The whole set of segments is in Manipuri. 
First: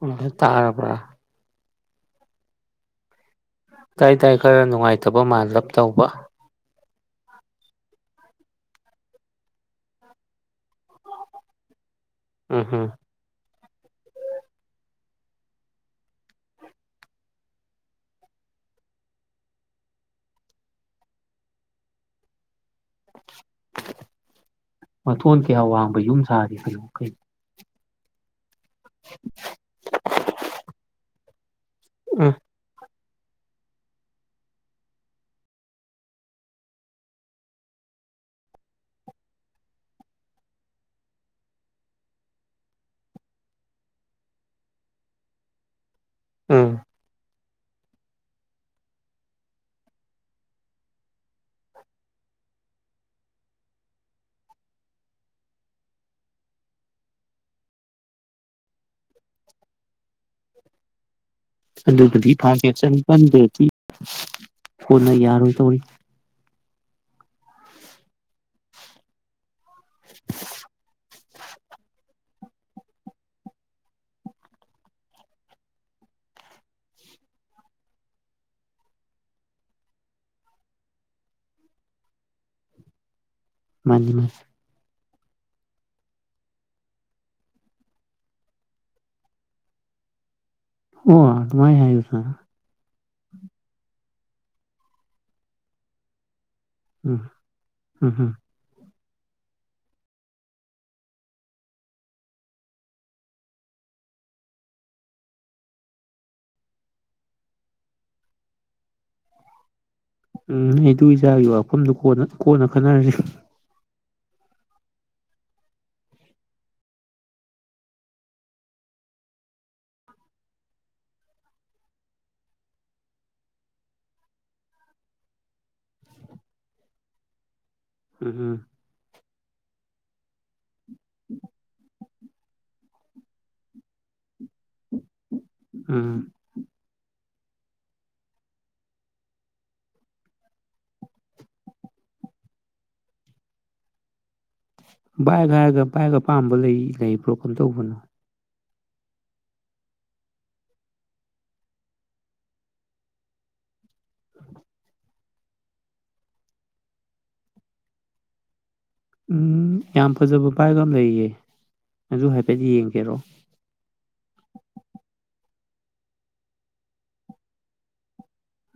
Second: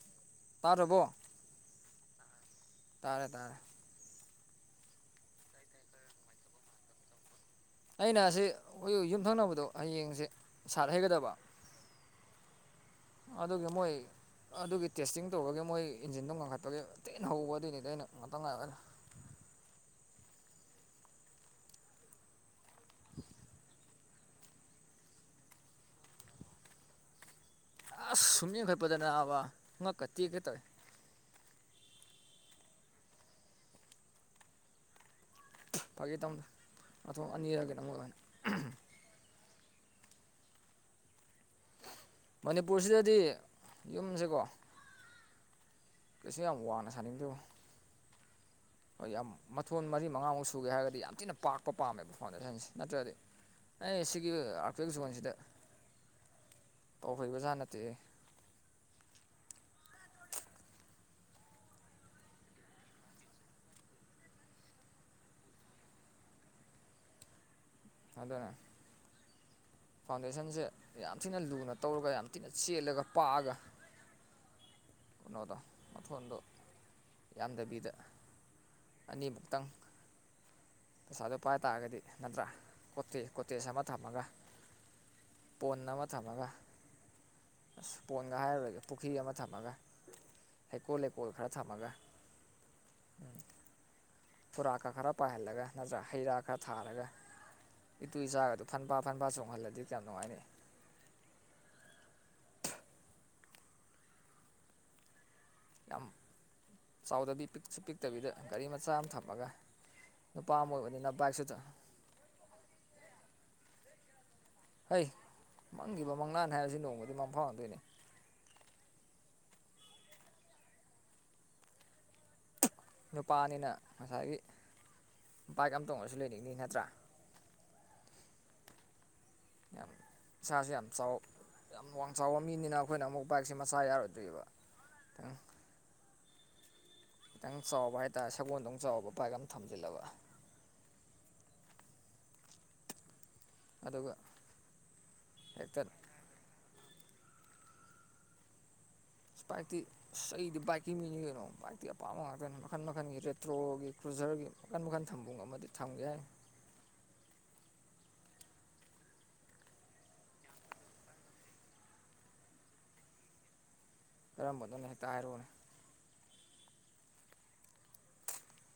[unintelligible] ꯇꯥꯔꯕ꯭ꯔꯥ ꯇꯥꯗ꯭ꯔꯕꯣ ꯇꯥꯔꯦ ꯇꯥꯔꯦ ꯇꯥꯏꯇꯥꯥꯏ ꯈꯔ ꯅꯨꯡꯉꯥꯏꯇꯕ ꯃꯥꯜꯂꯞ ꯇꯧꯕ ꯑꯩꯅ ꯑꯁꯤ ꯑꯩꯈꯣꯏ ꯌꯨꯝꯊꯪꯅꯕꯗꯣ ꯍꯌꯦꯡꯁꯦ ꯁꯥꯠ ꯍꯩꯒꯗꯕ ꯎꯝ ꯍꯝ ꯑꯗꯨꯒꯤ ꯃꯣꯏ ꯑꯗꯨꯒꯤ ꯇꯦꯁꯇꯤꯡ ꯇꯧꯔꯒ ꯃꯣꯏ ꯏꯟꯖꯤꯟꯗꯣ ꯉꯟꯈꯠꯄꯒꯤ ꯊꯤꯅ ꯍꯧꯕ ꯑꯗꯨꯏꯅꯤꯗ ꯑꯩꯅ ꯉꯥꯛꯇꯡ ꯉꯥꯏꯌ‌ꯣꯅ [unintelligible] ꯃꯊꯣꯟ ꯀꯌꯥ ꯋꯥꯡꯕ ꯌꯨꯝ ꯁꯥꯔꯤ [unintelligible] ꯀꯩꯅꯣ ꯑꯁ ꯁꯨꯝ ꯌꯦꯡꯈꯠꯄꯗ ꯅꯥꯕ ꯉꯛꯀꯥ ꯇꯦꯛꯀ‌ꯦ ꯇꯧꯋꯦ ꯑꯝ ꯐꯥꯒꯤ ꯇꯧꯕꯅꯤꯗ ꯃꯊꯣꯜ ꯑꯅꯤꯔ ꯀꯩꯅ‌ꯣꯝ ꯑ‌ꯣꯏꯔꯝꯅꯤ ꯃꯅꯤꯄꯨꯔꯁꯤꯗꯗꯤ ꯌꯨꯝꯁꯦꯀꯣ ꯀꯩꯁꯨ ꯎꯝ ꯋꯥꯡꯅ ꯁꯅꯤꯡꯗ‌ꯦꯉ‌ꯣ ꯑꯩꯣꯏ ꯌꯥꯝ ꯃꯊꯣꯟ ꯃꯔꯤ ꯃꯉꯥꯃꯨꯛ ꯁꯨꯒꯦ ꯍꯥꯏꯔꯒꯗꯤ ꯌꯥꯝ ꯊꯤꯅ ꯄꯥꯛꯄ ꯄꯥꯝꯃꯦꯕ ꯐꯥꯎꯟꯗꯦꯁꯟꯁꯦ ꯅꯠꯇ꯭ꯔꯗꯤ ꯑꯩ ꯁꯤꯒꯤ ꯑꯥꯔꯄꯦꯛ ꯖꯣꯟꯁꯤꯗ ꯇꯧꯍꯩꯕꯖꯥꯠ ꯅꯠꯇꯦ ꯑꯗꯨꯗꯗꯤ ꯐꯥꯒꯦ ꯆꯅꯤꯄꯥꯟꯗꯗꯤ ꯍꯣꯅ ꯌꯥꯔꯣꯏꯗꯧꯔꯤ ꯑꯗꯨꯅ ꯐꯥꯎꯟꯗꯦꯁꯟꯁꯦ ꯌꯥꯝ ꯊꯤꯅ ꯂꯨꯅ ꯇꯧꯔꯒ ꯌꯥꯝ ꯊꯤꯅ ꯆꯦꯜꯂꯒ ꯄꯥꯛꯑꯒ ꯀꯩꯅꯣꯗ ꯃꯊꯣꯟꯗꯣ ꯌꯥꯝꯗꯕꯤꯗ ꯑꯅꯤꯃꯨꯛꯇꯪ ꯄꯩꯁꯥꯗꯣ ꯄꯥꯏ ꯇꯥꯔꯒꯗꯤ ꯅꯠꯇ꯭ꯔꯥ ꯀꯣꯇꯦ ꯀꯣꯇꯦꯖ ꯑꯃ ꯃꯥꯅꯤ ꯊꯝꯃꯒ ꯃꯥꯅꯤ ꯄꯣꯟ ꯑꯃ ꯊꯝꯃꯒ ꯑꯁ ꯄꯣꯟꯒ ꯍꯥꯏꯔꯔꯣꯏꯒꯦ ꯄꯨꯈ꯭ꯔꯤ ꯑꯃ ꯊꯝꯃꯒ ꯍꯩꯀꯣꯜ ꯑꯣ ꯂꯩꯀꯣꯜ ꯈꯔ ꯑꯗꯨꯃꯥꯏ ꯊꯝꯃꯒ ꯍꯥꯏꯔꯁꯨ ꯌꯥꯏ ꯀꯨꯔꯥꯛꯀ ꯈꯔ ꯄꯥꯏꯍꯜꯂꯒ ꯅꯠꯇ꯭ꯔꯒ ꯍꯩ ꯔꯥ ꯈꯔ ꯊꯥꯔꯒ ꯎꯝ ꯏꯇꯨ ꯎꯝ ꯎꯝ ꯏꯆꯥꯒꯗꯨ ꯐꯟꯐꯥ ꯐꯟꯐꯥ ꯆꯣꯡꯍꯜꯂꯗꯤ ꯀꯌꯥꯝ ꯅꯨꯡꯉꯥꯏꯅꯤ ꯌꯥꯝ ꯆꯥꯎꯗꯕꯤ ꯄꯤꯛꯁꯨ ꯄꯤꯛꯇꯕꯤ ꯒꯥꯔꯤ ꯃꯆꯥ ꯑꯃ ꯊꯝꯃꯒ ꯅꯨꯄꯥ ꯑꯃ ꯎꯝ ꯏꯇꯨ ꯑꯣꯏꯕꯅꯤꯅ ꯕꯥꯏꯛꯁꯨ ꯏꯆꯥꯒꯤ ꯋꯥꯐꯝꯗꯨ ꯀꯣꯟ ꯀꯣꯟꯅ ꯈꯟꯅꯔꯁꯤ [unintelligible] ꯍꯩ ꯃꯪꯈꯤꯕ ꯃꯪꯂꯥꯟ ꯍꯥꯏꯕꯁꯤ ꯅꯣꯡꯃꯗꯤ ꯃꯪ ꯐꯥꯎꯅꯗꯣꯏꯅꯦ ꯅꯨꯄꯥꯅꯤꯅ ꯉꯁꯥꯏꯒꯤ ꯕꯥꯏꯛ ꯑꯃ ꯇꯣꯡꯉꯁꯨ ꯂꯩꯅꯤꯡꯅꯤ ꯅꯠꯇ꯭ꯔꯥ ꯎꯝ ꯍꯨꯞ ꯌꯥꯝ ꯏꯁꯥꯁꯨ‌ ꯌꯥꯝ ꯆꯥꯎ ꯌꯥꯝ ꯋꯥꯡ ꯆꯥꯎꯕ ꯃꯤꯅꯤꯅ ꯑꯩꯈꯣꯏꯅ ꯑꯃꯨꯛ ꯕꯥꯏꯛꯁꯦ ꯃꯆꯥ ꯌꯥꯔꯣꯏꯗꯣꯔꯤꯕ ꯈꯤꯇꯪ ꯎꯝ ꯈꯤꯇꯪ ꯆꯥꯎꯕ ꯍꯥꯏꯇꯥꯔꯦ ꯁꯒꯣꯜꯗꯧ ꯆꯥꯎꯕ ꯕꯥꯏꯛ ꯑꯃ ꯊꯝꯖꯤꯜꯂꯕ ꯑꯗꯨꯒ ꯚꯥꯏꯕ ꯍꯦꯛꯇ ꯍꯥꯏꯔꯒ ꯚꯥꯏꯕ ꯑꯄꯥꯝꯕ ꯂꯩꯕꯤ ꯂꯩꯕ꯭ꯔꯣ ꯀꯝ ꯗꯧꯕꯅꯣ ꯏꯁꯄꯥꯏꯛꯇꯤ ꯑꯁ ꯑꯩꯗꯤ ꯕꯥꯏꯛꯀꯤꯡꯒꯤꯅꯤ ꯀꯩꯅꯣ ꯕꯥꯏꯛꯇꯤ ꯑꯄꯥꯝꯕ ꯉꯥꯛꯇꯅꯤ ꯃꯈꯟ ꯃꯈꯟꯒꯤ ꯔꯦꯇ꯭ꯔꯣꯒꯤ ꯀ꯭ꯔꯨꯖꯔꯒꯤ ꯃꯈꯟ ꯃꯈꯟ ꯊꯝꯕꯨ ꯉꯝꯗꯤ ꯊꯝꯒꯦ ꯍꯥꯏꯅꯦ__ ꯎꯝ ꯌꯥꯝ ꯐꯖꯕ ꯕꯥꯏꯛ ꯑꯃ ꯂꯩꯔꯤꯌꯦ ꯑꯗꯨ ꯍꯥꯏꯐꯦꯠ ꯌꯦꯡꯒꯦꯔꯣ ꯀꯔꯝꯕꯅꯣꯅꯦ ꯉꯍꯦꯛꯇ ꯍꯥꯏꯔꯛꯑꯣꯅꯦ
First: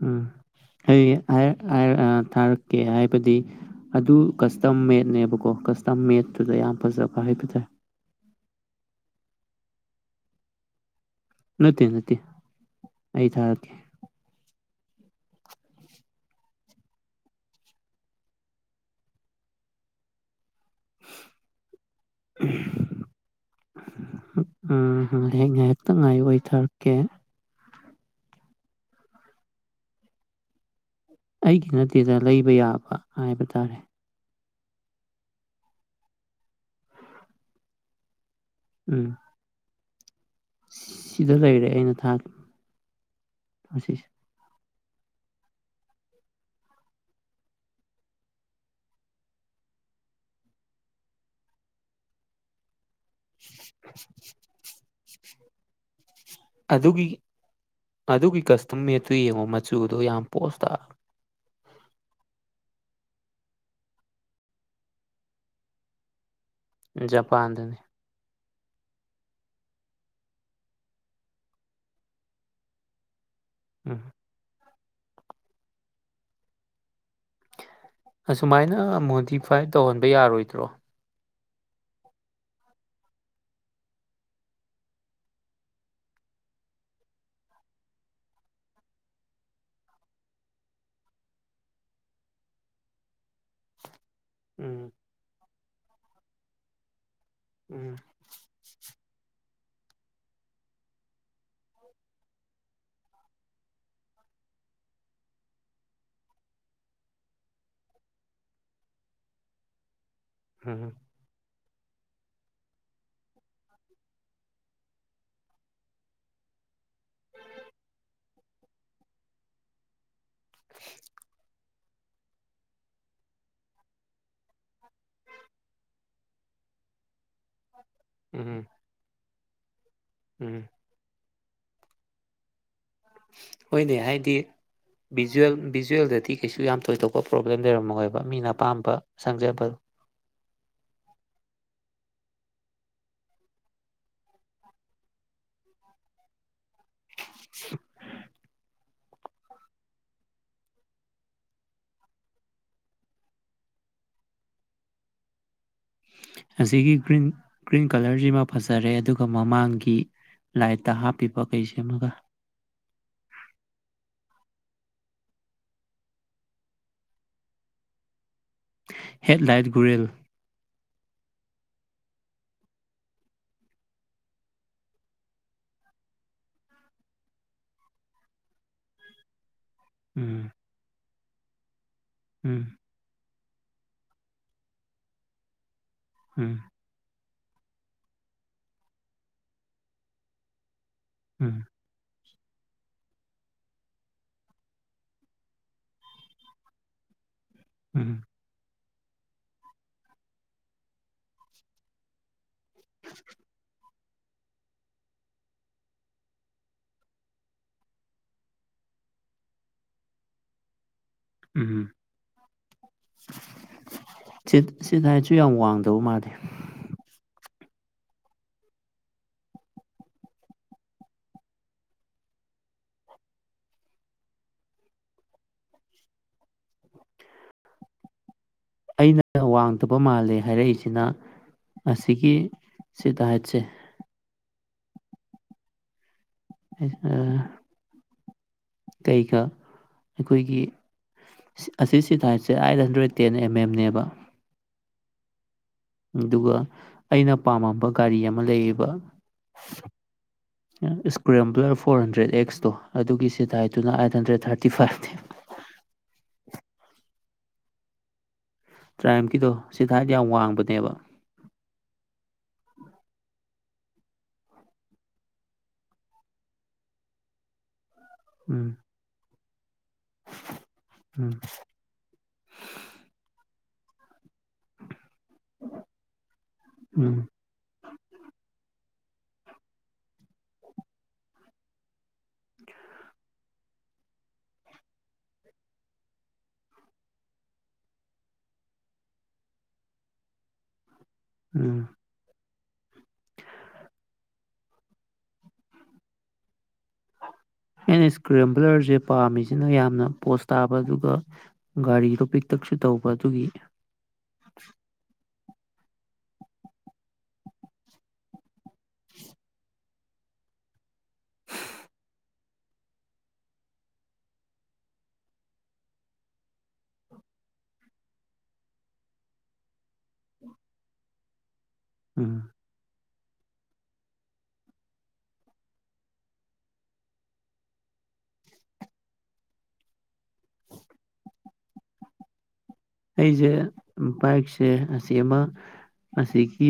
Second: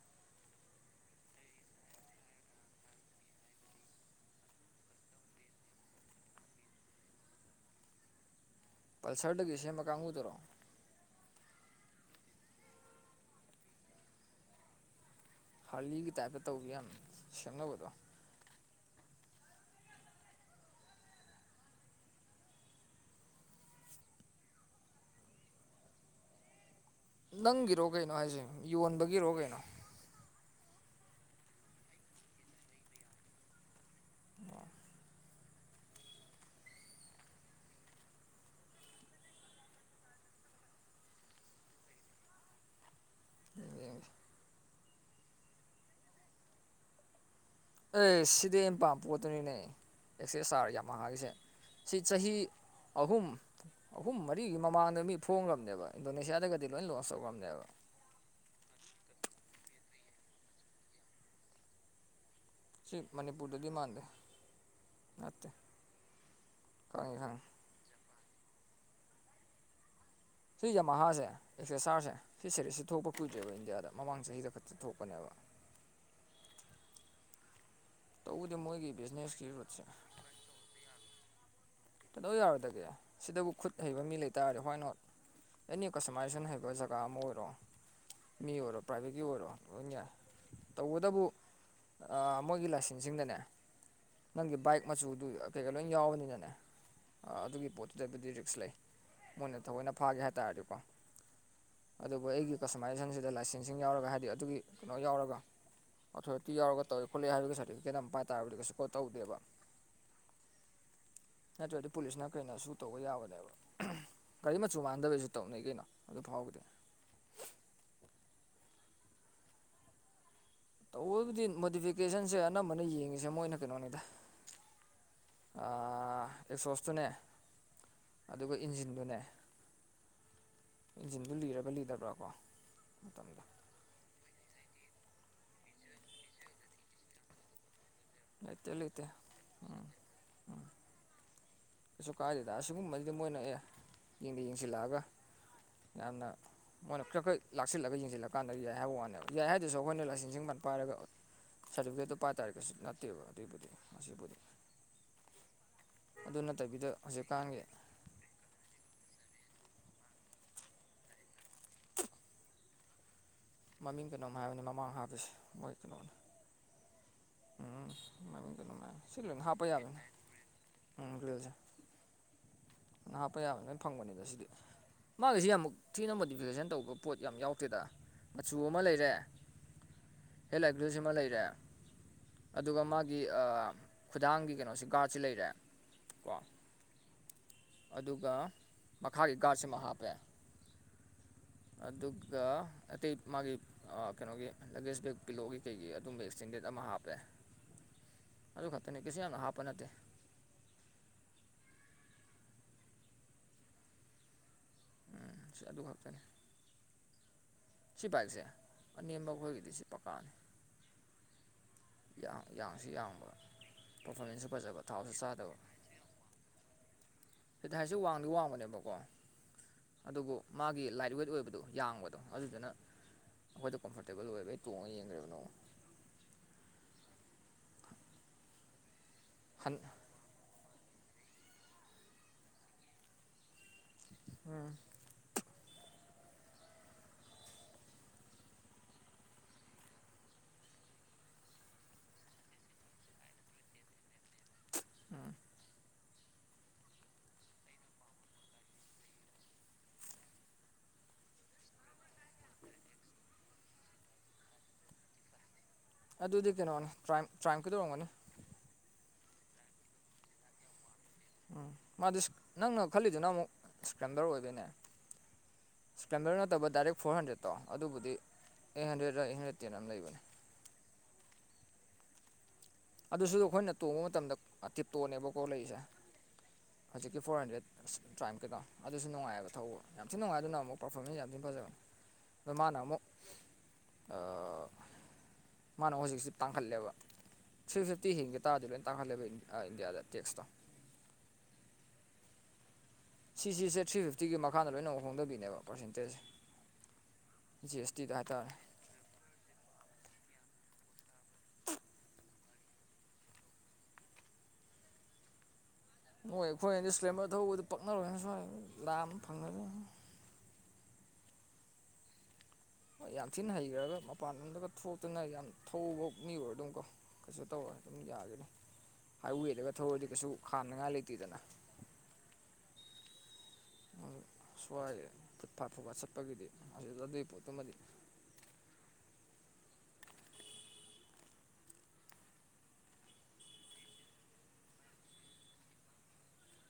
ꯎꯝ ꯑꯩ ꯑꯥꯏ ꯑꯥꯏ ꯑꯥꯥꯔ ꯊꯥꯔꯛꯀꯦ ꯍꯥꯏꯕꯗꯤ ꯑꯗꯨ ꯀꯁꯇꯝ ꯃꯦꯠꯅꯦꯕꯀꯣ ꯀꯁꯇꯝ ꯃꯦꯗꯇꯨꯗ ꯌꯥꯝ ꯐꯖꯕ ꯍꯥꯏꯕꯇꯥꯏ ꯄꯜꯁꯔꯗꯒꯤ ꯁꯦꯝꯕ ꯀꯥꯡꯒꯨꯗꯨꯔꫭ ꯅꯠꯇꯦ ꯅꯠꯇꯦ ꯑꯩ ꯊꯥꯔꯛꯀꯦ ꯍꯥꯔꯂꯤꯒꯤ ꯇꯥꯏꯞꯇ ꯇꯧꯕꯤ ꯌꯥꯝ ꯁꯦꯝꯅꯕꯗꯣ [unintelligible] ꯎꯝ [unintelligible] ꯉꯥꯏꯍꯥꯛꯇꯪ ꯉꯥꯏꯌꫭ ꯑꯩ ꯊꯥꯔꯛꯀꯦ ꯅꯪꯒꯤꯔꯣ ꯀꯩꯅꯣ ꯍꯥꯏꯁꯦ ꯌꯣꯟꯕꯒꯤꯔꯣ ꯀꯩꯅꯣ ꯑꯩꯒꯤ ꯅꯠꯇꯦꯗ ꯂꯩꯕ ꯌꯥꯕ ꯍꯥꯏꯕ ꯇꯥꯔꯦ ꯑꯣ ꯎꯝ ꯁꯤꯗ ꯂꯩꯔꯦ ꯑꯩꯅ ꯊꯥꯒ꯭ꯔꯦ ꯑꯁꯤꯁ‌ꯦ ꯑꯦꯁ ꯁꯤꯗꯤ ꯑꯩꯅ ꯄꯥꯝꯕ ꯄꯣꯠꯇꯨꯅꯤꯅꯦ ꯑꯦꯛꯁꯦꯁ ꯑꯥꯔ ꯌꯥꯝꯃ ꯍꯥꯏꯁꯦ ꯁꯤ ꯆꯍꯤ ꯑꯍꯨꯝ ꯑꯍꯨꯝ ꯃꯔꯤꯒꯤ ꯃꯃꯥꯡꯗ ꯃꯤ ꯐꯣꯡꯒ꯭ꯔꯕꯅꯦꯕ ꯏꯟꯗꯣꯅꯦꯁꯤꯌꯥꯗꯒꯗꯤ ꯂꯣꯏ ꯑꯗꯨꯒꯤ ꯂꯣꯟꯁ ꯇꯧꯒ꯭ꯔꯝꯅꯦꯕ ꯑꯗꯨꯒꯤ ꯀꯁꯇꯨꯝ ꯃꯦꯠꯇꯨ ꯌꯦꯡꯉꯣ ꯃꯆꯨꯗꯣ ꯌꯥꯝ ꯄꯣꯁ ꯇ__ ꯁꯤ ꯃꯅꯤꯄꯨꯔꯗꯗꯤ ꯃꯥꯟꯗ‌ꯦ ꯅꯠꯇ‌ꯦ ꯖꯄꯥꯟꯗꯅꯦ ꯁꯤ ꯌꯃꯍꯥꯁꯦ ꯑꯦꯛꯁ ꯑꯦꯁ ꯑꯥꯔꯁꯦ ꯁꯤ ꯁꯦꯔꯤꯁꯁꯦ ꯊꯣꯛꯄ ꯀꯨꯏꯗ꯭ꯔꯤꯕ ꯏꯟꯗꯤꯌꯥꯗ ꯎꯝ ꯃꯃꯥꯡ ꯆꯍꯤꯗ ꯈꯛꯇ ꯊꯣꯛꯄꯅꯦꯕ ꯇꯧꯕꯨꯗꯤ ꯑꯁꯨꯃꯥꯏꯅ ꯃꯣꯏꯒꯤ ꯕꯤꯖꯤꯅꯦꯁꯀꯤ ꯃꯣꯗꯤꯐꯥꯏ ꯔꯨꯠꯁꯦ ꯇꯧꯍꯟꯕ ꯌꯥꯔꯣꯏꯗ꯭ꯔꯣ ꯀꯩꯗꯧ ꯌꯥꯔꯣꯏꯗꯒꯦ ꯁꯤꯗꯕꯨ ꯈꯨꯠ ꯍꯩꯕ ꯃꯤ ꯂꯩ ꯇꯥꯔꯗꯤ ꯋꯥꯏ ꯅꯣꯠ ꯑꯦꯅꯤ ꯀꯁꯇꯃꯥꯏꯖꯦꯁꯟ ꯍꯩꯕ ꯖꯒꯥ ꯑꯃ ꯑꯣꯏꯔꯣ ꯃꯤ ꯑꯣꯏꯔꯣ ꯄ꯭ꯔꯥꯏꯚꯦꯠꯀꯤ ꯑꯣꯏꯔꯣ ꯂꯣꯏꯅ ꯌꯥꯏ ꯇꯧꯕꯇꯕꯨ ꯑ ꯃꯣꯏꯒꯤ ꯂꯥꯏꯁꯦꯟꯁꯁꯤꯡꯗꯅꯦ ꯅꯪꯒꯤ ꯕꯥꯏꯛ ꯎꯝ ꯃꯆꯨꯗꯨ ꯀꯩꯀ ꯂꯣꯏ ꯌꯥꯎꯕꯅꯤꯅꯅꯦ ꯑꯗꯨꯒꯤ ꯎꯝ ꯄꯣꯠꯇꯨꯗꯕꯨꯗꯤ ꯔꯤꯛꯁ ꯂꯩ ꯃꯣꯏꯅ ꯊꯑꯣꯏꯅ ꯐꯥꯒꯦ ꯍꯥꯏ ꯇꯥꯔꯗꯤꯀꯣ ꯑꯗꯨꯕꯨ ꯑꯩꯒꯤ ꯀꯁꯇꯃꯥꯏꯖꯦꯁꯟꯁꯤꯗ ꯂꯥꯏꯁꯦꯟꯁꯤꯡ ꯌꯥꯎꯔꯒ ꯍꯥꯏꯗꯤ ꯑꯗꯨꯒꯤ ꯀꯩꯅꯣ ꯌꯥꯎꯔꯕ ꯑꯣꯊꯣꯔꯤꯇꯤ ꯌꯥꯎꯤꯒ ꯇꯧꯋꯤ ꯈꯣꯠꯂꯦ ꯍꯥꯏꯕꯒꯤ ꯁꯥꯔꯇꯤꯐꯤꯀꯦꯠ ꯑꯃ ꯄꯥꯏ ꯇꯥꯔꯕꯗꯤ ꯀꯩꯁꯨ ꯀꯣꯠ ꯇꯧꯗꯦꯕ ꯍꯍꯨꯝ ꯅꯠꯇ꯭ꯔꯗꯤ ꯄꯨꯂꯤꯁꯅ ꯀꯩꯅ ꯁꯨ ꯇꯧꯕ ꯌꯥꯕꯅꯦꯕ ꯒꯥꯔꯤ ꯃꯆꯨ ꯃꯥꯟꯅꯗꯕꯩꯁꯨ ꯇꯧꯅꯩ ꯀꯩꯅꯣ ꯑꯗꯨ ꯐꯥꯎꯕꯗꯤ ꯇꯧꯕꯕꯨꯗꯤ ꯃꯣꯗꯤꯐꯤꯀꯦꯁꯟꯁꯦ ꯑꯅꯝꯕꯅ ꯌꯦꯡꯉꯤꯁꯦ ꯃꯣꯏꯅ ꯀꯩꯅꯣꯅꯤꯗ ꯑꯦꯛꯁꯣꯁꯇꯨꯅꯦ ꯑꯗꯨꯒ ꯎꯝ ꯏꯟꯖꯤꯟꯗꯨꯅꯦ ꯎꯝ ꯏꯟꯖꯤꯟꯗꯨ ꯂꯤꯔꯕ ꯂꯤꯗꯕ꯭ꯔꯥ ꯀꯣ ꯍꯣꯏꯅꯦ ꯍꯥꯏꯗꯤ ꯚꯤꯖꯨꯋꯦꯜ ꯚꯤꯖꯨꯋꯦꯜꯗꯗꯤ ꯀꯩꯁꯨ ꯌꯥꯝ ꯊꯣꯏꯗꯣꯛꯄ ꯄ꯭ꯔꯣꯕ꯭ꯂꯦꯝ ꯂꯩꯔꯝꯃꯣꯏ ꯃꯤꯅ ꯂꯩꯇꯦ ꯑꯄꯥꯝꯕ ꯂꯩꯇꯦ ꯁꯪꯖꯕ ꯀꯩꯁꯨ ꯀꯥꯏꯗꯦꯗ ꯑꯁꯤꯒꯨꯝꯕꯗꯤ ꯃꯣꯏꯅ ꯑꯦ ꯌꯦꯡꯗ ꯌꯦꯡꯁꯤꯜꯂꯛꯑꯒ ꯌꯥꯝꯅ ꯃꯣꯏꯅ ꯀ꯭ꯔꯛ ꯀ꯭ꯔꯛ ꯂꯥꯛꯁꯤꯜꯂꯒ ꯌꯦꯡꯁꯤꯜꯂꯀꯥꯟꯗ ꯌꯥꯏ ꯍꯥꯏꯕ ꯋꯥꯅꯦ ꯌꯥꯏ ꯍꯥꯏꯗꯨꯁꯨ ꯑꯩꯈꯣꯏꯅ ꯂꯥꯏꯁꯦꯡ ꯁꯤꯡ ꯀꯥ꯭ꯔꯠ ꯄꯥꯏꯔꯒ ꯁꯥꯔꯇꯤꯐꯤꯀꯦꯠꯇꯨ ꯄꯥꯏꯇꯥꯔ ꯀꯩꯁꯨ ꯅꯠꯇꯦꯕ ꯑꯗꯨꯏꯕꯨꯗꯤ ꯑꯁꯤꯕꯨꯗꯤ ꯅꯠꯇꯕꯤꯗ ꯑꯁꯤꯒꯤ ꯒ꯭ꯔꯤꯟ ꯍꯧꯖꯤꯛꯀꯥꯟꯒꯤ ꯒ꯭ꯔꯤꯟ ꯀꯂꯔꯁꯤꯃ ꯐꯖꯔꯦ ꯑꯗꯨꯒ ꯃꯃꯥꯡꯒꯤ ꯂꯥꯏꯠꯇ ꯍꯥꯞꯄꯤꯕ ꯀꯩ ꯁꯤꯃꯒ ꯃꯃꯤꯡ ꯀꯩꯅꯣꯝ ꯍꯥꯏꯕꯅꯤ ꯃꯃꯥꯡ ꯍꯥꯞꯄꯤꯁꯦ ꯃꯣꯏ ꯀꯩꯅꯣꯅꯤ ꯎꯝ ꯃꯃꯤꯡ ꯀꯩꯅꯣꯝ ꯍꯥꯢꯕꯅꯤ ꯁꯤ ꯂꯣꯢ ꯍꯥꯞꯄ ꯍꯦꯠꯂꯥꯏꯠ ꯌꯥꯕꯅꯦ ꯒꯨꯔꯤꯜ ꯎꯝ ꯒ꯭ꯂꯤꯟꯁꯤ ꯅꯍꯥꯞꯄ ꯌꯥꯕꯅꯦ ꯂꯣꯏ ꯐꯪꯕꯅꯤꯗ ꯁꯤꯗꯤ ꯃꯥꯒꯤꯁꯤ ꯑꯃꯨꯛ ꯊꯤꯅ ꯃꯣꯗꯤꯐꯤꯀꯦꯁꯟ ꯇꯧꯕ ꯄꯣꯠ ꯌꯥꯝ ꯌꯥꯎꯇꯦꯗ ꯃꯆꯨ ꯑꯃ ꯂꯩꯔꯦ ꯎꯝ ꯍꯦꯠ ꯂꯥꯏꯠ ꯒ꯭ꯂꯤꯁ ꯁꯤꯃ ꯂꯩꯔꯦ ꯎꯝ ꯑꯗꯨꯒ ꯃꯥꯒꯤ ꯑꯥ ꯈꯨꯗꯥꯡꯒꯤ ꯀꯩꯅꯣꯁꯤ ꯒꯥ꯭ꯔꯠꯁꯤ ꯂꯩꯔꯦ ꯀꯣ ꯎꯝ ꯑꯗꯨꯒ ꯃꯈꯥꯒꯤ ꯒꯥ꯭ꯔꯠ ꯁꯤꯃ ꯍꯥꯞꯄꯦ ꯎꯝ ꯑꯗꯨꯒ ꯑꯇꯩ ꯃꯥꯒꯤ ꯀꯩꯅꯣꯒꯤ ꯂꯒꯦꯖ ꯕꯦꯛ ꯄꯤꯂꯣꯒꯤ ꯀꯩꯒꯤ ꯑꯗꯨꯝꯕ ꯑꯦꯛꯁꯇꯦꯟꯗꯦꯠ ꯑꯃ ꯍꯥꯞꯄꯦ ꯎꯝ ꯑꯗꯨ ꯈꯛꯇꯅꯤ ꯀꯩꯁꯨ ꯌꯥꯝꯅ ꯍꯥꯞꯄ ꯅꯠꯇꯦ [inaudible] ꯎꯝ ꯁꯤ ꯑꯗꯨ ꯈꯛꯇꯅꯤ ꯁꯤ ꯕꯥꯏꯛꯁꯦ ꯑꯅꯦꯝꯕ ꯑꯩꯈꯣꯏꯒꯤꯗꯤ ꯁꯤ ꯄꯛꯀꯥꯅꯤ ꯎꯝ ꯎꯝ ꯌꯥꯡꯁꯨ ꯌꯥꯡꯕ ꯄꯔꯐꯣꯔꯃꯦꯟꯁꯁꯨ ꯁꯤꯠ ꯐꯖꯕ ꯁꯤꯠ ꯊꯥꯎꯁꯨ ꯍꯥꯏꯠꯁꯨ ꯆꯥꯗꯕ ꯌꯥꯝ ꯋꯥꯡꯗꯕ ꯃꯥꯜꯂꯦ ꯁꯤꯠ ꯍꯥꯏꯠꯁꯤ ꯋꯥꯡꯗꯤ ꯋꯥꯡꯕꯅꯦꯕꯀꯣ ꯑꯗꯨꯕꯨ ꯃꯥꯒꯤ ꯂꯥꯏꯠ ꯋꯦꯠ ꯑꯣꯏꯕꯗꯨ ꯌꯥꯡꯕꯗꯣ ꯑꯗꯨꯗꯨꯅ ꯑꯩꯈꯣꯏꯗ ꯀꯝꯐꯣꯔꯇꯦꯕꯜ ꯑꯣꯏꯕꯩ ꯑꯩ ꯇꯣꯡꯉ ꯌꯦꯡꯒ꯭ꯔꯦꯕ ꯅꯣꯡꯃ ꯑꯩꯅ ꯍꯟ ꯋꯥꯡꯗꯕ ꯃꯥꯜꯂꯦ ꯍꯥꯏꯔꯛꯏꯁꯤꯅ ꯑꯁꯤꯒꯤ ꯁꯤꯠ ꯍꯥꯏꯠꯁꯦ ꯎꯝ [unintelligible] ꯀꯩꯒ ꯑꯩꯈꯣꯏꯒꯤ ꯑꯁꯤ ꯁꯤꯠ ꯍꯥꯏꯠꯁꯦ ꯑꯥꯏꯠꯍꯟꯗ꯭ꯔꯦꯠ ꯇꯦꯟ ꯑꯦꯝ ꯑꯦꯝꯅꯦꯕ ꯎꯝ ꯑꯗꯨꯒ ꯑꯩꯅ ꯄꯥꯝꯃꯝꯕ ꯒꯥꯔꯤ ꯑꯃ ꯂꯩꯌꯦꯕ [unintelligible] ꯏꯁꯀ꯭ꯔꯦꯝꯕꯂꯔ ꯐꯣꯔ ꯍꯟꯗ꯭ꯔꯦꯠ ꯑꯦꯛꯁꯇꯣ ꯑꯗꯨꯒꯤ ꯁꯤꯠ ꯍꯥꯏꯠꯇꯨꯅ ꯑꯥꯏꯠ ꯍꯟꯗ꯭ꯔꯦꯠ ꯊꯥꯔꯇꯤ ꯐꯥꯏꯞꯅꯦꯕ ꯑꯗꯨꯗꯤ ꯀꯩꯅꯣꯅꯦ ꯇ꯭ꯔꯥꯏꯝ ꯇ꯭ꯔꯥꯏꯝ ꯀꯤꯗꯣ ꯑꯣꯏꯔꯝꯒꯅꯤ ꯇ꯭ꯔꯥꯏꯝꯀꯤꯗꯣ ꯁꯤꯠ ꯍꯥꯏꯠ ꯌꯥꯝ ꯋꯥꯡꯕꯅꯦꯕ ꯎꯝ ꯃꯥꯗꯤ ꯅꯪꯅ ꯈꯜꯂꯤꯗꯨꯅ ꯑꯃꯨꯛ ꯏꯁꯀ꯭ꯔꯦꯝꯕꯂꯔ ꯑꯣꯏꯗꯣꯏꯅꯦ ꯏꯁꯀ꯭ꯔꯦꯝꯕꯂꯔ ꯅꯠꯇꯕ ꯗꯥꯏꯔꯦꯛ ꯐꯣꯔ ꯍꯟꯗ꯭ꯔꯦꯠꯇꯣ ꯑꯗꯨꯕꯨꯗꯤ ꯎꯝ ꯑꯦꯠ ꯍꯟꯗ꯭ꯔꯦꯠꯔ ꯑꯦꯠ ꯍꯟꯗ꯭ꯔꯦꯠ ꯇꯦꯟꯂ ꯑꯃ ꯂꯩꯕꯅꯦ ꯎꯝ ꯑꯗꯨꯁꯨ ꯑꯩꯈꯣꯏꯅ ꯇꯣꯡꯕ ꯃꯇꯝꯗ ꯇꯤꯞꯇꯣꯅꯦꯕꯀꯣ ꯂꯩꯔꯤꯁꯦ ꯎꯝ ꯍꯧꯖꯤꯛꯀꯤ ꯐꯣꯔ ꯍꯟꯗ꯭ꯔꯦꯠ ꯑꯁ ꯇ꯭ꯔꯥꯏꯝ ꯀꯩꯩꯅꯣꯗꯣ ꯑꯗꯨꯁꯨ ꯅꯨꯡꯉꯥꯏꯌꯦꯕ ꯊꯧꯕ ꯌꯥꯝ ꯊꯤ ꯅꯨꯡꯉꯥꯏ ꯑꯗꯨꯅ ꯑꯃꯨꯛ ꯄꯔꯐꯣꯔꯃꯦꯟꯁ ꯌꯥꯝ ꯊꯤ ꯐꯖꯕꯅꯤ ꯃꯅꯥ ꯑꯃꯨꯛ ꯑ ꯃꯥꯅ ꯑꯃꯨꯛ ꯍꯧꯖꯤꯛꯁꯤ ꯇꯥꯡꯈꯠꯂꯦꯕ ꯊ꯭ꯔꯤ ꯐꯤꯐꯇꯤ ꯍꯤꯡꯒꯤ ꯇꯥꯗꯤ ꯂꯣꯏ ꯇꯥꯡꯈꯜꯂꯦꯕ ꯑ ꯏꯟꯗꯤꯌꯥꯗ ꯇꯦꯛꯁꯇꯥ ꯎꯝ ꯁꯤꯁꯤꯁꯦ ꯊ꯭ꯔꯤ ꯐꯤꯐꯇꯤꯒꯤ ꯃꯈꯥꯗ ꯂꯣꯏꯅꯃꯛ ꯍꯣꯡꯗꯕꯤꯅꯦꯕ ꯄꯥꯔꯁꯦꯟꯇꯦꯖꯁꯦ ꯖꯤ ꯑꯦꯁ ꯑꯩꯩꯅ ꯇꯤꯗ ꯍꯥꯏꯇꯥꯔꯦ ꯏꯁꯀ꯭ꯔꯦꯕ꯭ꯂꯔꯁꯦ ꯄꯥꯝꯃꯤꯁꯤꯅ ꯌꯥꯝꯅ ꯄꯣꯁ ꯇꯥꯕ ꯑꯗꯨꯒ ꯒꯥꯔꯤꯗꯣ ꯄꯤꯛꯇꯛꯁꯨ ꯇꯧꯕ ꯑꯗꯨꯒꯤ ꯅꯣꯏ ꯑꯩꯈꯣꯏ ꯑꯗꯤ ꯏꯁ꯭ꯂꯦꯝꯕꯔ ꯊꯧꯕꯗꯨ ꯄꯛꯅꯔꯣꯏꯅ ꯁ꯭ꯋꯥꯏ ꯂꯥꯟꯑ ꯐꯪꯉꯔꯣꯢ ꯍꯣꯏ ꯌꯥꯝ ꯊꯤꯅ ꯍꯩꯒ꯭ꯔꯒ ꯃꯄꯥꯟ ꯂꯣꯝꯗꯒ ꯊꯣꯛꯇꯅ ꯌꯥꯝ ꯊꯧꯕ ꯃꯤ ꯑꯣꯏꯔꯗꯨꯝꯀꯣ ꯀꯩꯁꯨ ꯇꯧꯔꯣꯢ ꯑꯗꯨꯝ ꯌꯥꯒꯅꯤ ꯍꯥꯏꯋꯦꯗꯒ ꯊꯧꯔꯗꯤ ꯀꯩꯁꯨ ꯈꯥꯝꯅꯤꯉꯥꯏ ꯂꯩꯇꯦꯗꯅ ꯎꯝ ꯁꯋꯥꯏꯒꯤ ꯐꯨꯠ ꯐꯥꯠ ꯐꯨꯐꯥꯠ ꯆꯠꯄꯒꯤꯗꯤ ꯑꯗꯨ ꯑꯗꯨꯒꯤ ꯄꯣꯠꯇꯨꯃꯗꯤ ꯑꯩꯁꯦ ꯕꯥꯏꯛꯁꯦ ꯑꯁꯤ ꯑꯃ ꯑꯁꯤꯒꯤ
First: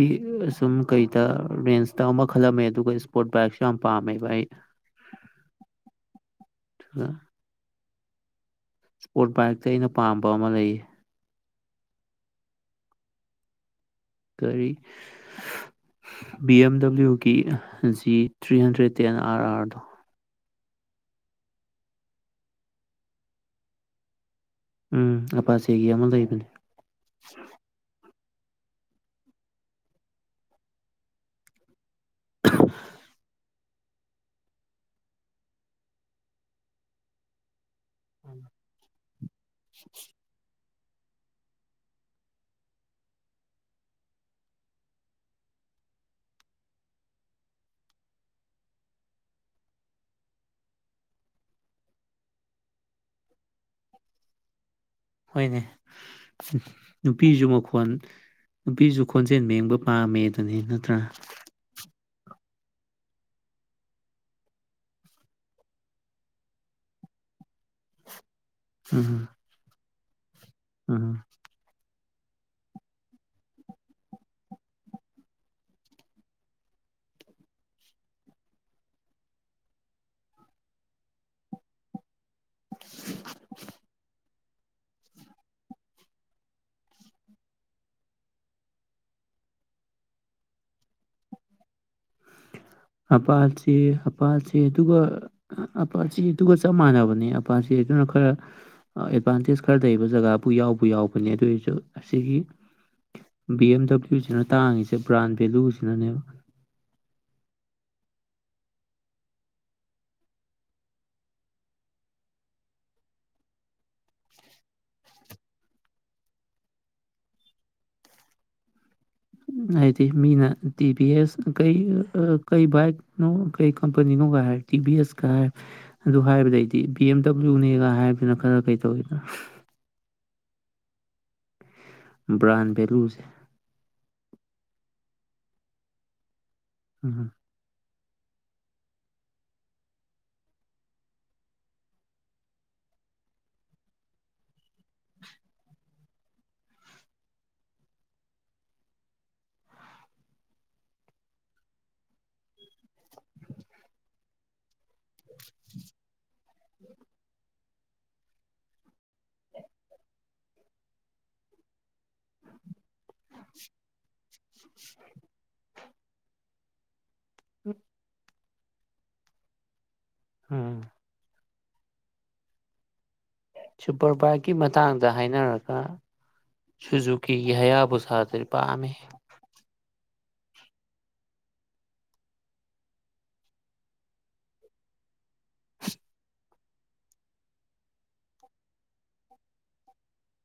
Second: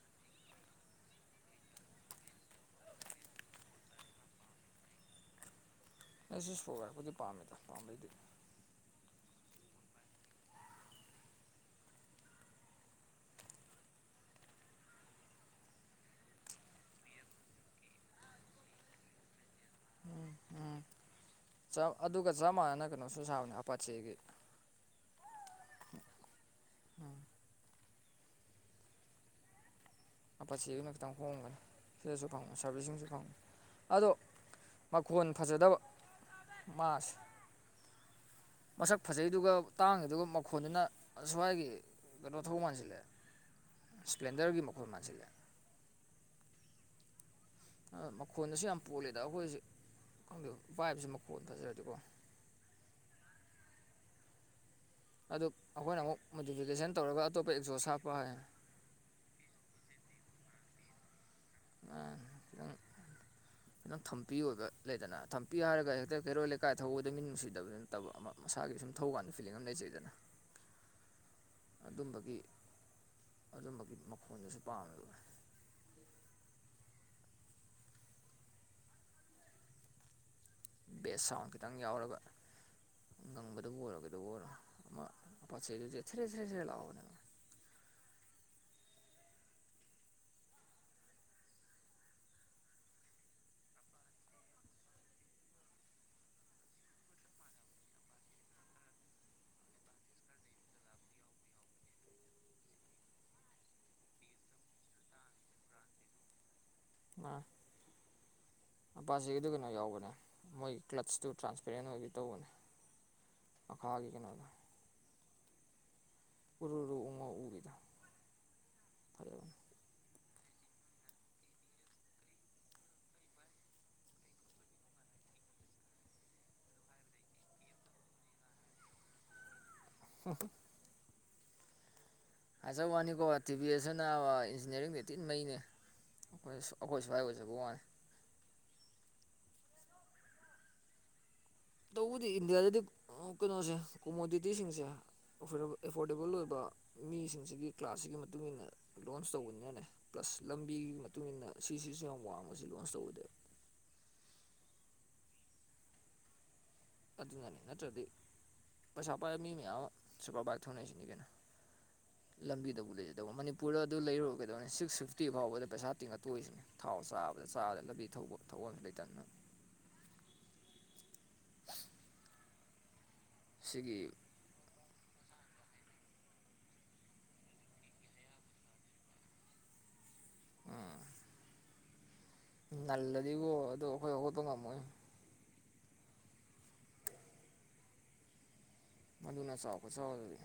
ꯁꯨꯝ ꯀꯩꯗ ꯔꯦꯟꯁꯇ ꯑꯃ ꯈꯜꯂꯝꯃꯦ ꯑꯗꯨꯒ ꯏꯁꯄꯣꯔꯠ ꯕꯥꯏꯛ ꯌꯥꯝ ꯄꯥꯝꯃꯦꯕ ꯑꯩ ꯑꯩꯁꯨ ꯏꯁ꯭ꯄꯣꯔꯠ ꯕꯥꯏꯛ ꯑꯗꯨꯒ ꯄꯨꯗꯤ ꯄꯥꯝꯃꯦꯗ ꯄꯥꯝꯕꯩꯗꯤ ꯏꯁꯄꯣꯔꯠ ꯕꯥꯏꯛꯇ ꯑꯩꯅ ꯄꯥꯝꯕ ꯑꯃ ꯂꯩꯌꯦ ꯀꯔꯤ ꯕꯤ ꯑꯦꯝ ꯗꯕ꯭ꯂ꯭ꯌꯨꯒꯤ G three hundred ten R ꯑꯥꯔꯗꯣ ꯎꯝ ꯎꯝ ꯑꯗꯨꯒ ꯆꯞ ꯑꯗꯨꯒꯥ ꯃꯥꯟꯅꯅ ꯀꯩꯅꯣꯁꯨ ꯁꯥꯕꯅꯦ ꯑꯄꯥꯆꯦꯒꯤ ꯎꯝ ꯑꯄꯥꯆꯦꯒꯤ ꯑꯃ ꯂꯩꯕꯅꯦ ꯑꯄꯥꯠꯆꯦꯒꯤꯗꯨꯅ ꯈꯤꯇꯪ ꯍꯣꯡꯒꯅꯤ ꯁꯤꯗꯁꯨ ꯐꯪꯉ ꯁꯥꯔꯚꯤꯁꯁꯤꯡꯁꯨ ꯐꯪ ꯑꯗꯣ ꯃꯈꯣꯟ ꯐꯖꯗꯕ ꯃꯥꯁꯦ ꯃꯁꯛ ꯐꯖꯩꯗꯨꯒ ꯇꯥꯡꯉꯤꯗꯨꯒ ꯃꯈꯣꯟꯗꯨꯅ ꯑꯁ꯭ꯋꯥꯏꯒꯤ ꯀꯩꯅꯣ ꯊꯧ ꯃꯥꯟꯁꯤꯜꯂꯑꯦ ꯁꯄ꯭ꯂꯦꯟꯗꯔꯒꯤ ꯃꯈꯣꯜ ꯃꯥꯟꯁꯤꯜꯂꯛꯑꯦ ꯃꯈꯣꯟꯗꯁꯨ ꯌꯥꯝ ꯄꯣꯜꯂꯤꯗ ꯑꯩꯈꯣꯏꯁꯤ ꯈꯪꯗꯦ ꯄꯥꯏꯕꯁꯤ ꯃꯈꯣꯟ ꯐꯖꯔꯗꯤꯀꯣ ꯑꯗꯨ ꯍꯣꯏꯅꯦ ꯑꯩꯈꯣꯏꯅ ꯑꯃꯨꯛ ꯃꯣꯗꯤꯐꯤꯀꯦꯁꯟ ꯇꯧꯔꯒ ꯅꯨꯄꯤꯁꯨ ꯑꯇꯣꯞꯄ ꯑꯦꯛꯖꯣꯁ ꯃꯈꯣꯟ ꯍꯥꯞꯄ ꯍꯥꯏ ꯅꯨꯄꯤꯁꯨ ꯈꯣꯟꯖꯦꯜ ꯃꯦꯡꯕ ꯄꯥꯝꯃꯦ ꯑꯗꯨꯅꯤ ꯅꯠꯇ꯭ꯔꯥ ꯑꯥ ꯈꯤꯇꯪ ꯊꯝꯄꯤ ꯑꯣꯏꯕ ꯂꯩꯗꯅ ꯊꯝꯄꯤ ꯍꯥꯏꯔꯒ ꯍꯦꯛꯇ ꯀꯩꯔꯣꯏꯜ ꯂꯩꯀꯥꯏ ꯊꯧꯕꯗ ꯃꯤ ꯅꯨꯡꯁꯤꯗꯕꯅꯤ ꯅꯠꯇꯕ ꯑꯃ ꯃꯁꯥꯒꯤ ꯁꯨꯝ ꯎꯝ ꯊꯧꯀꯥꯟꯗ ꯐꯤꯂꯤꯡ ꯑꯃ ꯂꯩꯖꯩꯗꯅ ꯎꯝ ꯑꯗꯨꯝꯕꯒꯤ ꯑꯗꯨꯝꯕꯒꯤ ꯃꯈꯣꯟꯗꯨꯁꯨ ꯄꯥꯝꯃꯦꯕ ꯕꯦꯁ ꯁꯥꯎꯟ ꯈꯤꯇꯪ ꯌꯥꯎꯔꯒ ꯉꯪꯕꯗꯕꯨ ꯑꯣꯏꯔꯣ ꯀꯩꯗꯧꯕꯕꯨ ꯑꯣꯏꯔꯣ ꯑꯃ ꯄꯆꯦꯗꯤꯖ ꯊꯦꯔꯦ ꯊꯦꯔꯦ ꯊꯦꯔꯦ ꯂꯥꯎꯕꯅꯦ ꯍꯥꯄꯥꯜꯆꯦ ꯍꯥꯄꯥꯜꯆꯤ ꯑꯗꯨꯒ ꯑꯄꯥꯆꯤꯗꯨꯒ ꯆꯞ ꯃꯥꯟꯅꯕꯅꯤ ꯑꯄꯥꯆꯤ ꯑꯗꯨꯅ ꯈꯔ ꯑꯦꯗꯚꯥꯟꯇꯦꯖ ꯈꯔ ꯂꯩꯕ ꯖꯒꯥꯕꯨ ꯌꯥꯎꯕꯨ ꯌꯥꯎꯕꯅꯦ ꯑꯗꯨ ꯑꯣꯏꯔꯁꯨ ꯑꯁꯤꯒꯤ ꯕꯤ ꯑꯦꯝ ꯗꯕ꯭ꯂꯤꯎꯁꯤꯅ ꯇꯥꯡꯉꯤꯁꯦ ꯕ꯭ꯔꯥꯟ ꯚꯦꯂꯨꯁꯤꯅꯅꯦꯕ ꯃꯥꯟ ꯑꯄꯥꯖꯤꯒꯤ ꯑꯗꯨ ꯀꯩꯅꯣ ꯌꯥꯎꯕꯅꯦ ꯃꯣꯏꯒꯤ ꯀ꯭ꯂꯠꯁꯇꯨ ꯇ꯭ꯔꯥꯟꯁꯄꯦꯔꯦꯟ ꯑꯣꯏꯒꯦ ꯇꯧꯕꯅꯦ ꯃꯈꯥꯒꯤ ꯀꯩꯅꯣꯗꯣ ꯎꯔꯨ ꯔꯨ ꯎꯡꯉ ꯎꯕꯤꯗꯣ ꯐꯔꯦ ꯍꯥꯏꯗꯤ ꯃꯤꯅ ꯇꯤ ꯕꯤ ꯑꯦꯁ ꯀꯩ ꯀꯩ ꯕꯥꯏꯛ ꯅꯣ ꯀꯩ ꯀꯝꯄꯅꯤ ꯅꯣ ꯀꯥ ꯍꯥꯢ ꯇꯤꯕꯤ ꯑꯦꯁ ꯀ ꯍꯥꯢ ꯑꯗꯨ ꯍꯥꯏꯕꯗꯩꯗꯤ ꯕꯤ ꯑꯦꯝ ꯗꯕ꯭ꯂꯤꯎꯅꯦꯒ ꯍꯥꯏꯕꯗꯨꯅ ꯈꯔ ꯀꯩ ꯇꯧꯋꯤꯗꯅ ꯍꯣ ꯍꯣ ꯕ꯭ꯔꯥꯟ ꯍꯥꯏꯖꯕ ꯚꯦꯂꯨꯁꯦ ꯋꯥꯅꯤꯀꯣ ꯇꯤ ꯚꯕꯤ ꯑꯦꯁꯁꯨ ꯅꯥ ꯏꯟꯖꯤꯅꯤꯌꯥꯔꯤꯡꯗꯤ ꯏꯇꯤꯟ ꯃꯩꯅꯦ ꯑꯩꯈꯣꯏ ꯑꯩꯈꯣꯏ ꯁ꯭ ꯍꯥꯏ ꯎꯝ ꯑꯣꯏꯖꯕ ꯋꯥꯅꯦꯋꯥꯅꯤ ꯇꯧꯕꯗꯤ ꯏꯟꯗꯤꯌꯥꯗꯗꯤ ꯀꯩꯅꯣꯁꯦ ꯀꯣꯃꯣꯗꯤꯇꯤꯁꯤꯡꯁꯦ ꯑꯦꯐꯣꯔꯗꯦꯕꯜ ꯑꯣꯏꯕ ꯃꯤꯁꯤꯡꯁꯤꯒꯤ ꯀ꯭ꯂꯥꯁꯁꯤꯒꯤ ꯃꯇꯨꯡ ꯏꯟꯅ ꯂꯣꯟꯁ ꯇꯧꯕꯅꯤꯅꯅꯦ ꯄ꯭ꯂꯁ ꯂꯝꯕꯤꯒꯤ ꯃꯇꯨꯡ ꯏꯟꯅ ꯁꯤꯁꯤꯁꯨ ꯌꯥꯝ ꯋꯥꯡꯕꯁꯤ ꯂꯣꯟꯁ ꯇꯧꯕꯗ [unintelligible] ꯑꯗꯨ ꯑꯗꯨꯅꯅꯤ ꯅꯠꯇ꯭ꯔꯗꯤ [inaudible] ꯄꯩꯁꯥ ꯄꯥꯏꯕ ꯃꯤ ꯃꯌꯥꯝ ꯑꯃ ꯁꯨꯄꯔ ꯕꯥꯏꯛ ꯊꯧꯅꯁꯤꯅꯤ ꯀꯩꯅꯣ ꯂꯝꯕꯤꯗꯕꯨ ꯂꯩꯖꯗꯧꯕ ꯃꯅꯤꯄꯨꯔꯗ ꯑꯗꯨ ꯂꯩꯔꯨꯕ ꯀꯩꯗꯧꯅꯤ ꯁꯤꯛꯁ ꯐꯤꯐꯇꯤ ꯐꯥꯎꯕꯗ ꯄꯩꯁꯥ ꯇꯤꯡꯉꯥ ꯇꯣꯛ ꯏ ꯁꯤꯅꯤ ꯊꯥꯎ ꯆꯥꯕꯗ ꯆꯥꯕꯗ ꯂꯝꯕꯤ ꯊꯧꯕ ꯊꯧꯐꯝꯁꯨ ꯂꯩꯇꯗꯅ ꯎꯝ ꯁꯤꯒꯤ ꯁꯨꯄꯔ ꯄꯥꯋꯛ ꯃꯇꯥꯡꯗ ꯍꯥꯏꯅꯔꯒ ꯁꯨꯖꯨꯀꯤꯒꯤ ꯍꯌꯥꯕꯨ ꯁꯥꯗꯨꯗꯤ ꯄꯥꯝꯃꯤ ꯑꯥ ꯅꯜꯂꯗꯤꯕꯣ ꯑꯗꯣ ꯑꯩꯈꯣꯏ ꯍꯧꯒꯠꯄ ꯉꯝꯃꯣꯏ ꯃꯗꯨꯨꯅ ꯆꯥꯎꯕ ꯈꯨꯆꯥꯎꯗꯣ ꯑꯗꯨꯗꯤ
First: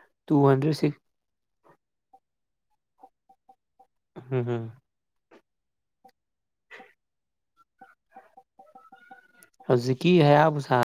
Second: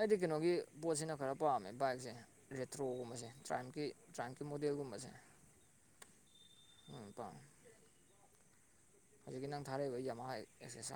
ꯑꯩꯗꯤ ꯇꯨ ꯀꯩꯅꯣꯒꯤ ꯍꯟꯗ꯭ꯔꯦꯠ ꯁꯤꯛꯁ ꯄꯣꯠꯁꯤꯅ ꯈꯔ ꯄꯥꯝꯃꯦ ꯕꯥꯏꯛꯁꯦ ꯔꯦꯇ꯭ꯔꯣꯒꯨꯝꯕꯁꯦ ꯇ꯭ꯔꯥꯏꯝꯀꯤ ꯇ꯭ꯔꯥꯝꯀꯤ ꯎꯝ ꯃꯣꯗꯦꯜꯒꯨꯝꯕꯁꯦ ꯎꯝ ꯄꯥꯥꯝꯃꯦ ꯍꯧꯖꯤꯛꯀꯤ ꯅꯪ ꯊꯥꯔꯛꯏꯕ ꯍꯧꯖꯤꯛꯀꯤ ꯌꯃꯥ ꯍꯌꯥꯕꯨꯁꯥ ꯑꯦꯁ ꯑꯦꯁ ꯑꯥꯔ